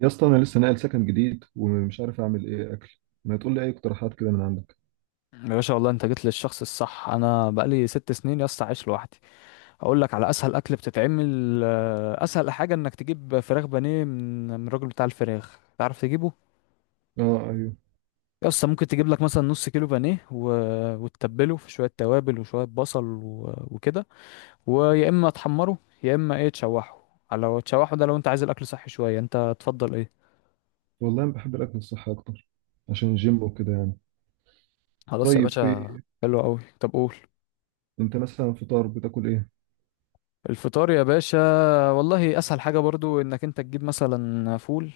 يا اسطى انا لسه ناقل سكن جديد ومش عارف اعمل ايه اكل. ما تقول لي اي اقتراحات كده من عندك. يا باشا، والله انت جيت للشخص الصح. انا بقالي 6 سنين يا اسطى عايش لوحدي. اقول لك على اسهل اكل بتتعمل، اسهل حاجه انك تجيب فراخ بانيه من الراجل بتاع الفراخ، تعرف تجيبه. اه ايوه، يا اسطى، ممكن تجيب لك مثلا نص كيلو بانيه وتتبله في شويه توابل وشويه بصل و... وكده. ويا اما تحمره، يا اما ايه تشوحه. لو تشوحه ده، لو انت عايز الاكل صحي شويه انت تفضل ايه؟ والله انا بحب الاكل الصحي اكتر عشان الجيم وكده يعني. خلاص يا طيب، في باشا. حلو قوي. طب قول. انت مثلا فطار بتاكل ايه؟ الفطار يا باشا، والله اسهل حاجه برضو انك انت تجيب مثلا فول.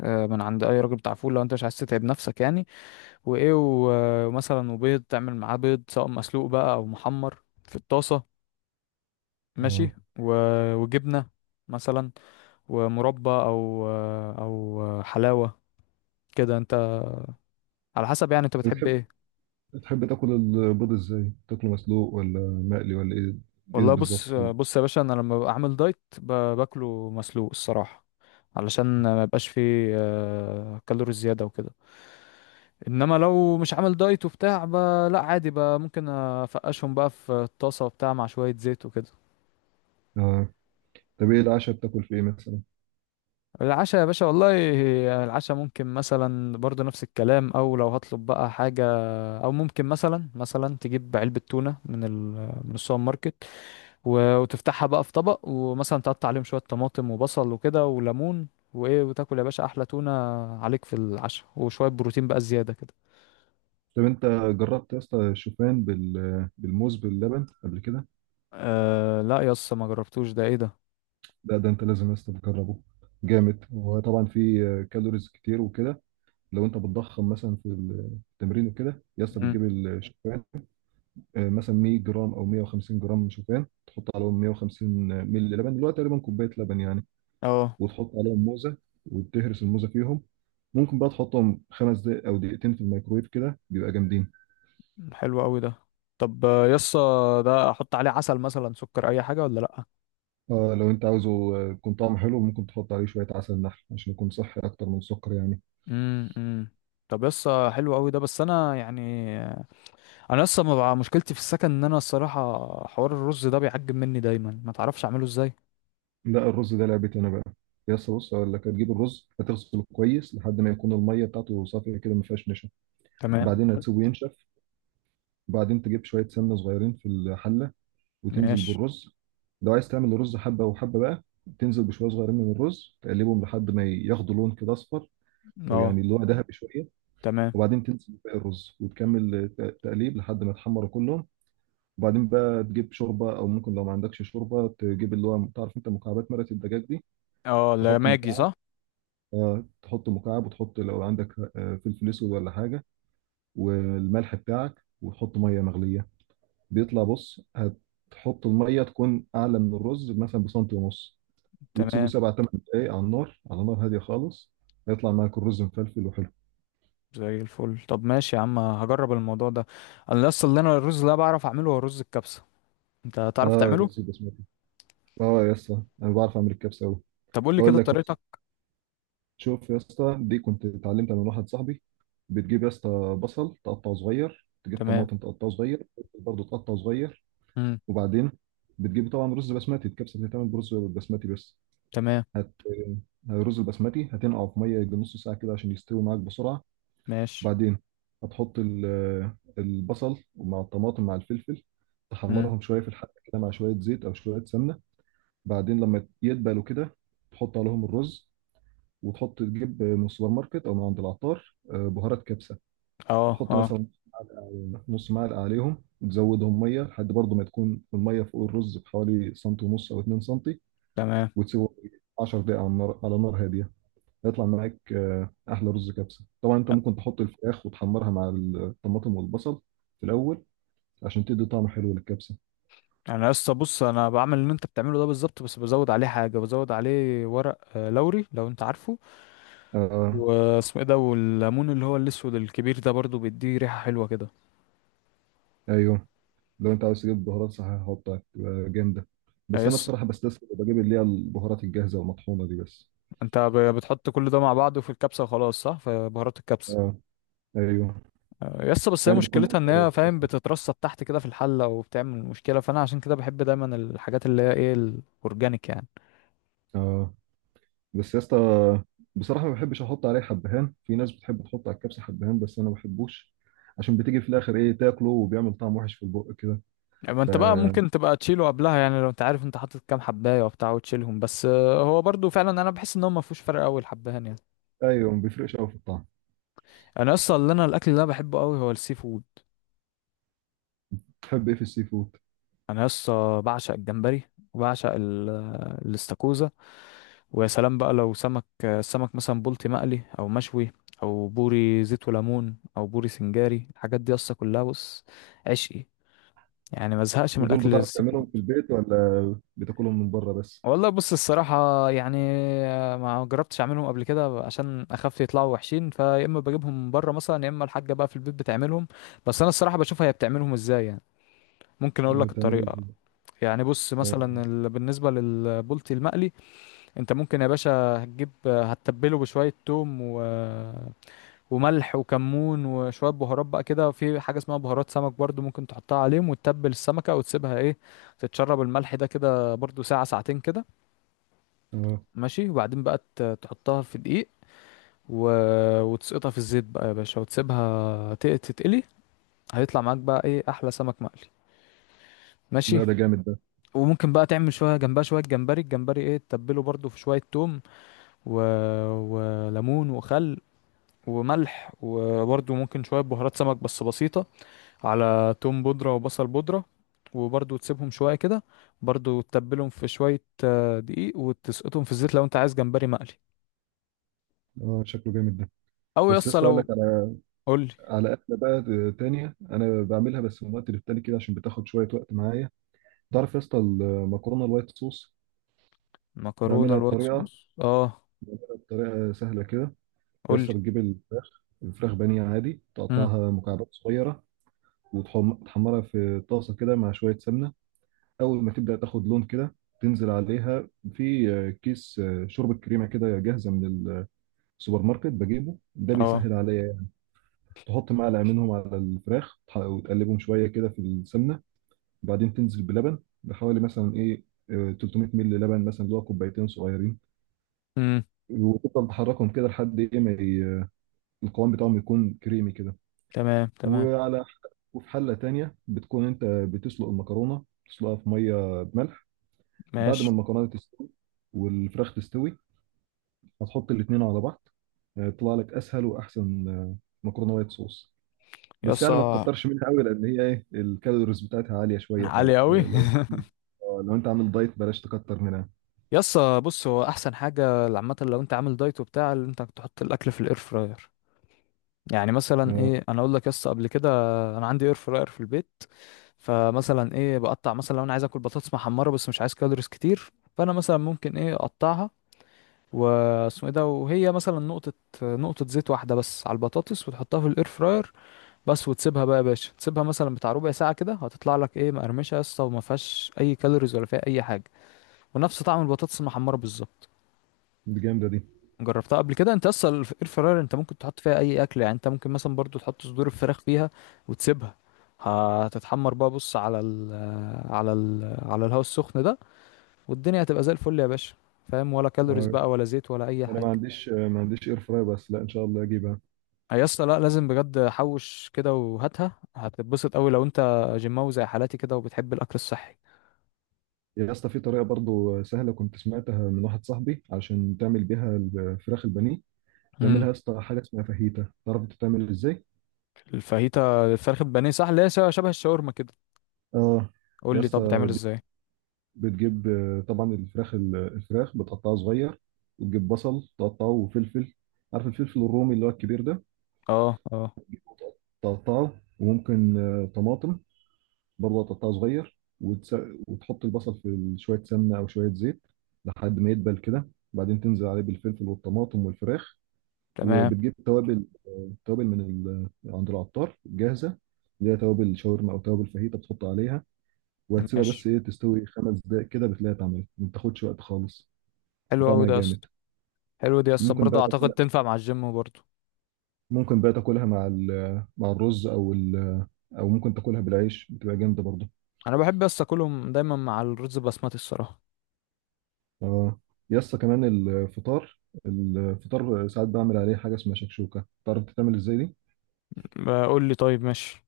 من عند اي راجل بتاع فول، لو انت مش عايز تتعب نفسك يعني. وايه، و- ومثلا وبيض تعمل معاه بيض، سواء مسلوق بقى او محمر في الطاسه. اه. ماشي. و- وجبنه مثلا، ومربى او حلاوه، كده انت، على حسب يعني انت بتحب بتحب ايه. بتحب تاكل البيض ازاي؟ تاكله مسلوق ولا مقلي ولا ايه؟ ايه والله بالظبط؟ بص بص يا باشا، انا لما ببقى عامل دايت ب- باكله مسلوق الصراحه. علشان ما يبقاش فيه كالوريز زياده وكده. انما لو مش عامل دايت وبتاع. لا عادي بقى، ممكن افقشهم بقى في الطاسه وبتاع مع شويه زيت وكده. اه. طب ايه العشاء؟ بتاكل في ايه مثلا؟ العشاء يا باشا، والله العشاء ممكن مثلا برضه نفس الكلام، او لو هطلب بقى حاجه. او ممكن مثلا تجيب علبه تونه من السوبر ماركت. و- وتفتحها بقى في طبق، ومثلا تقطع عليهم شوية طماطم وبصل وكده وليمون. وايه، وتاكل يا باشا احلى تونة عليك في العشاء، وشوية بروتين بقى زيادة كده. طب انت جربت يا اسطى الشوفان بالموز باللبن قبل كده؟ أه لا يس، ما جربتوش. ده ايه ده؟ لا، ده انت لازم يا اسطى تجربه. جامد، وطبعا فيه كالوريز كتير وكده. لو انت بتضخم مثلا في التمرين وكده يا اسطى مم. بتجيب الشوفان، مثلا 100 جرام او 150 جرام شوفان، تحط عليهم 150 مللي لبن، دلوقتي تقريبا كوبايه لبن يعني. اه. وتحط عليهم موزه وتهرس الموزه فيهم. ممكن بقى تحطهم 5 دقايق او دقيقتين في الميكرويف، كده بيبقى جامدين. حلو قوي ده. طب يس. ده احط عليه عسل مثلا، سكر، اي حاجة ولا لا؟ اه لو انت عاوزه يكون طعمه حلو، ممكن تحط عليه شويه عسل نحل عشان يكون صحي اكتر من السكر يعني. امم امم طب يس، حلو قوي ده، بس انا يعني انا لسه ما بقى، مشكلتي في السكن ان انا الصراحة، حوار الرز ده بيعجب مني دايما، ما تعرفش اعمله ازاي. لا، الرز ده لعبتي انا بقى. يا اسطى بص، اقول لك هتجيب الرز، هتغسله كويس لحد ما يكون الميه بتاعته صافيه كده، ما فيهاش نشا. تمام. بعدين هتسيبه ينشف، وبعدين تجيب شوية سمنة صغيرين في الحلة وتنزل ماشي. بالرز. لو عايز تعمل الرز حبة وحبة بقى، تنزل بشوية صغيرين من الرز تقلبهم لحد ما ياخدوا لون كده أصفر، أو اه. يعني اللي هو ذهبي شوية. تمام. وبعدين تنزل بباقي الرز وتكمل تقليب لحد ما يتحمروا كلهم. وبعدين بقى تجيب شوربة، أو ممكن لو ما عندكش شوربة تجيب اللي هو تعرف أنت مكعبات مرقة الدجاج دي. اه. لا، تحط ماجي مكعب، صح. تحط مكعب، وتحط لو عندك فلفل أسود ولا حاجة، والملح بتاعك، وتحط مية مغلية. بيطلع، بص، هتحط الميه تكون اعلى من الرز مثلا بسنتي ونص. وتسيبه تمام. 7 8 دقايق على النار، على نار هاديه خالص. هيطلع معاك الرز مفلفل وحلو. زي الفل. طب ماشي يا عم، هجرب الموضوع ده. انا اصلا اللي انا الرز، اللي أنا بعرف اعمله هو رز الكبسه. انت تعرف اه، تعمله؟ رز بسمتي. اه يا اسطى، انا بعرف اعمل الكبسه قوي. طب قول لي اقول كده لك مثلا، طريقتك. شوف يا اسطى، دي كنت اتعلمتها من واحد صاحبي. بتجيب يا اسطى بصل تقطعه صغير، تجيب تمام. طماطم تقطعه صغير، برضه تقطعه صغير. امم. وبعدين بتجيب طبعا رز بسمتي، الكبسه بتتعمل برز بسمتي بس. تمام. هت الرز البسمتي هتنقعه في ميه يجي نص ساعه كده عشان يستوي معاك بسرعه. ماشي. بعدين هتحط البصل مع الطماطم مع الفلفل، امم. تحمرهم شويه في الحله كده مع شويه زيت او شويه سمنه. بعدين لما يدبلوا كده، تحط عليهم الرز، وتحط تجيب من السوبر ماركت او من عند العطار بهارات كبسه. اه. تحط اه. مثلا نص معلقه عليهم، وتزودهم ميه لحد برضه ما تكون الميه فوق الرز بحوالي سنتي ونص او 2 سنتي. تمام. وتسيبهم 10 دقائق على النار، على نار هاديه. هيطلع معاك احلى رز كبسه. طبعا انت ممكن تحط الفراخ وتحمرها مع الطماطم والبصل في الاول عشان تدي طعم حلو للكبسه. انا لسه بص، انا بعمل اللي انت بتعمله ده بالظبط، بس بزود عليه حاجه، بزود عليه ورق لوري لو انت عارفه. آه. واسمه ايه ده، والليمون اللي هو الاسود الكبير ده برضو بيديه ريحه حلوه كده. ايوه، لو انت عاوز تجيب بهارات صحيحه هحطها تبقى جامده، بس انا يس. بصراحه بستسهل وبجيب اللي هي البهارات الجاهزه والمطحونه دي بس. انت ب- بتحط كل ده مع بعضه في الكبسه وخلاص، صح؟ في بهارات الكبسه. آه ايوه. يس، بس هي يعني بتكون مشكلتها ان اسهل هي فاهم واسهل. بتترصد تحت كده في الحله، وبتعمل مشكله، فانا عشان كده بحب دايما الحاجات اللي هي ايه الاورجانيك يعني. اه، بس يا اسطى بصراحه ما بحبش احط عليه حبهان. في ناس بتحب تحط على الكبسه حبهان، بس انا ما بحبوش عشان بتيجي في الاخر ايه تاكله وبيعمل طعم وحش في البق كده. يعني ما ف انت بقى ممكن تبقى تشيله قبلها، يعني لو انت عارف انت حاطط كام حبايه وبتاع وتشيلهم بس، هو برضو فعلا انا بحس ان هو ما فيهوش فرق قوي الحبهان يعني. ايوه، ما بيفرقش قوي في الطعم. انا اصلا اللي انا الاكل اللي انا بحبه قوي هو السي فود. تحب ايه في السي فود؟ انا لسه بعشق الجمبري. وبعشق الاستاكوزا. ويا سلام بقى لو سمك، السمك مثلا بلطي مقلي او مشوي، او بوري زيت وليمون او بوري سنجاري، الحاجات دي اصلا كلها بص، عشقي. يعني ما ازهقش من ودول الاكل بتعرف السي فود. تعملهم في البيت ولا بتاكلهم من بره بس؟ والله بص الصراحه يعني، ما جربتش اعملهم قبل كده عشان اخاف يطلعوا وحشين، فيا اما بجيبهم من بره مثلا، يا اما الحاجه بقى في البيت بتعملهم. بس انا الصراحه بشوفها هي بتعملهم ازاي، يعني ممكن اقول لك بتعملهم الطريقه. ازاي؟ يعني بص مثلا اه. بالنسبة للبولتي المقلي، انت ممكن يا باشا هتجيب، هتتبله بشوية توم و... وملح وكمون وشوية بهارات بقى كده، في حاجة اسمها بهارات سمك برضو ممكن تحطها عليهم، وتتبل السمكة وتسيبها ايه، تتشرب الملح ده كده برضو ساعة ساعتين كده. آه. ماشي، وبعدين بقى ت- تحطها في دقيق و... وتسقطها في الزيت بقى يا باشا، وتسيبها ت- تتقلي. هيطلع معاك بقى ايه احلى سمك مقلي. ماشي. لا، ده جامد ده. وممكن بقى تعمل شويه جنبها شويه جمبري، الجمبري ايه تتبله برضو في شويه توم و... وليمون وخل، وملح، وبرده ممكن شوية بهارات سمك بس بسيطة، على توم بودرة وبصل بودرة. وبرده تسيبهم شوية كده، برده تتبلهم في شوية دقيق وتسقطهم في الزيت لو انت عايز جمبري مقلي. اه، شكله جامد ده. او بس يا يسطا اسطى اقول لك لو. على، قولي. على اكله بقى تانية انا بعملها بس من وقت للتاني كده عشان بتاخد شويه وقت معايا. تعرف يا اسطى المكرونه الوايت صوص؟ مكرونة بعملها الوايت بطريقه، صوص؟ اه. بطريقه سهله كده. يا قولي. اسطى بتجيب الفراخ، الفراخ بانيه عادي، امم. تقطعها مكعبات صغيره وتحمرها في طاسه كده مع شويه سمنه. اول ما تبدا تاخد لون كده، تنزل عليها في كيس شوربه كريمه كده جاهزه من السوبر ماركت، بجيبه ده اه. بيسهل عليا. تحط معلقه منهم على الفراخ، وتقلبهم شويه كده في السمنه. بعدين تنزل بلبن بحوالي مثلا ايه، 300 مللي لبن مثلا، اللي هو كوبايتين صغيرين. امم. وتفضل تحركهم كده لحد ايه ما القوام بتاعهم يكون كريمي كده. تمام. تمام. وعلى، وفي حله تانية بتكون انت بتسلق المكرونه، تسلقها في ميه بملح. بعد ماشي. ما المكرونه تستوي والفراخ تستوي، هتحط الاتنين على بعض. يطلع لك اسهل واحسن مكرونه وايت صوص. بس يعني ما يسطا. تكترش منها قوي، لان هي ايه الكالوريز بتاعتها عاليه شويه فات. عالي قوي. لو انت عامل دايت بلاش تكتر منها. يسطا بص، هو احسن حاجة عامة لو انت عامل دايت وبتاع، اللي انت تحط الاكل في الاير فراير. يعني مثلا اه، ايه، انا اقول لك يس، قبل كده انا عندي اير فراير في البيت. فمثلا ايه بقطع مثلا، لو انا عايز اكل بطاطس محمره بس مش عايز كالوريز كتير، فانا مثلا ممكن ايه اقطعها. واسمه ايه ده، وهي مثلا نقطه، نقطه زيت واحده بس على البطاطس، وتحطها في الاير فراير بس، وتسيبها بقى يا باشا، تسيبها مثلا بتاع ربع ساعه كده، هتطلع لك ايه مقرمشه يا اسطى، وما فيهاش اي كالوريز ولا فيها اي حاجه، ونفس طعم البطاطس المحمره بالظبط. دي جامده دي. جربتها قبل كده انت؟ اصلا الاير فراير انت ممكن تحط فيها اي اكل يعني، انت ممكن مثلا برضو تحط صدور الفراخ فيها، وتسيبها هتتحمر بقى، بص على ال على ال على الهواء السخن ده، والدنيا هتبقى زي الفل يا باشا. فاهم؟ ولا كالوريز اه، بقى ولا زيت ولا اي انا ما حاجه. عنديش، ما عنديش اير فراي بس، لا ان شاء الله اجيبها. آه يا اسطى، لا لازم بجد، حوش كده وهاتها، هتتبسط قوي لو انت جيماوي زي حالاتي كده وبتحب الاكل الصحي. يا اسطى في طريقه برضو سهله كنت سمعتها من واحد صاحبي عشان تعمل بيها الفراخ البانيه. تعملها امم. يا اسطى حاجه اسمها فاهيتا، تعرف بتتعمل ازاي؟ الفاهيتا، الفراخ البانيه صح، اللي هي شبه الشاورما كده؟ اه. قول يا لي، طب بتعمل اسطى ازاي؟ بتجيب طبعا الفراخ، الفراخ بتقطعها صغير، وتجيب بصل تقطعه وفلفل. عارف الفلفل الرومي اللي هو الكبير ده؟ اه. اه. تقطعه. وممكن طماطم برضه تقطعه صغير. وتحط البصل في شوية سمنة أو شوية زيت لحد ما يدبل كده، بعدين تنزل عليه بالفلفل والطماطم والفراخ. تمام. وبتجيب توابل، عند العطار جاهزة، اللي هي توابل شاورما أو توابل فاهيتا، بتحط عليها وهتسيبها ماشي. بس إيه تستوي 5 دقايق كده بتلاقيها اتعملت، ما بتاخدش وقت خالص. حلو قوي طعمها ده يا جامد. اسطى. حلو دي يسطا، ممكن برضه بقى اعتقد تاكلها، تنفع مع الجيم برضه. ممكن بقى تاكلها مع مع الرز، او او ممكن تاكلها بالعيش، بتبقى جامده برضه. انا بحب يسطا اكلهم دايما مع الرز بسمتي الصراحه. اه يسطا، كمان الفطار، الفطار ساعات بعمل عليه حاجه اسمها شكشوكه، تعرف تتعمل ازاي دي؟ بقول لي طيب، ماشي.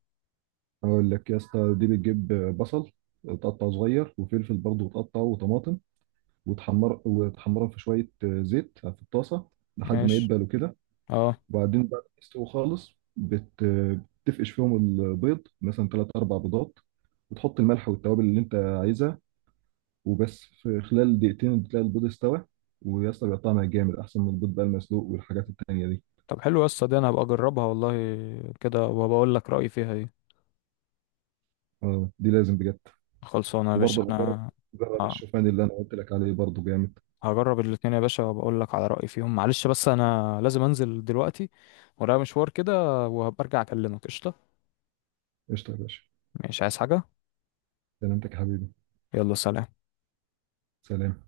اقول لك يا اسطى، دي بتجيب بصل تقطعه صغير، وفلفل برضه وتقطعه، وطماطم. وتحمر، وتحمرهم في شويه زيت في الطاسه لحد ما ماشي. يدبلوا كده. اه. وبعدين بعد ما يستووا خالص بتفقش فيهم البيض مثلا ثلاث اربع بيضات، وتحط الملح والتوابل اللي انت عايزها، وبس في خلال دقيقتين بتلاقي البيض استوى. ويا اسطى بيبقى طعمها جامد احسن من البيض بقى المسلوق والحاجات التانية دي. طب حلو يسطا دي، انا هبقى اجربها والله كده وبقول لك رايي فيها ايه. اه، دي لازم بجد. خلصانه يا باشا وبرضه بجرب، انا. جرب آه. الشوفان اللي انا قلت لك عليه برضه جامد. هجرب الاتنين يا باشا وبقول لك على رايي فيهم. معلش بس انا لازم انزل دلوقتي، ورايا مشوار كده، وهبقى ارجع اكلمك. قشطه. قشطه يا باشا. مش عايز حاجه. سلامتك يا حبيبي. يلا سلام. سلام.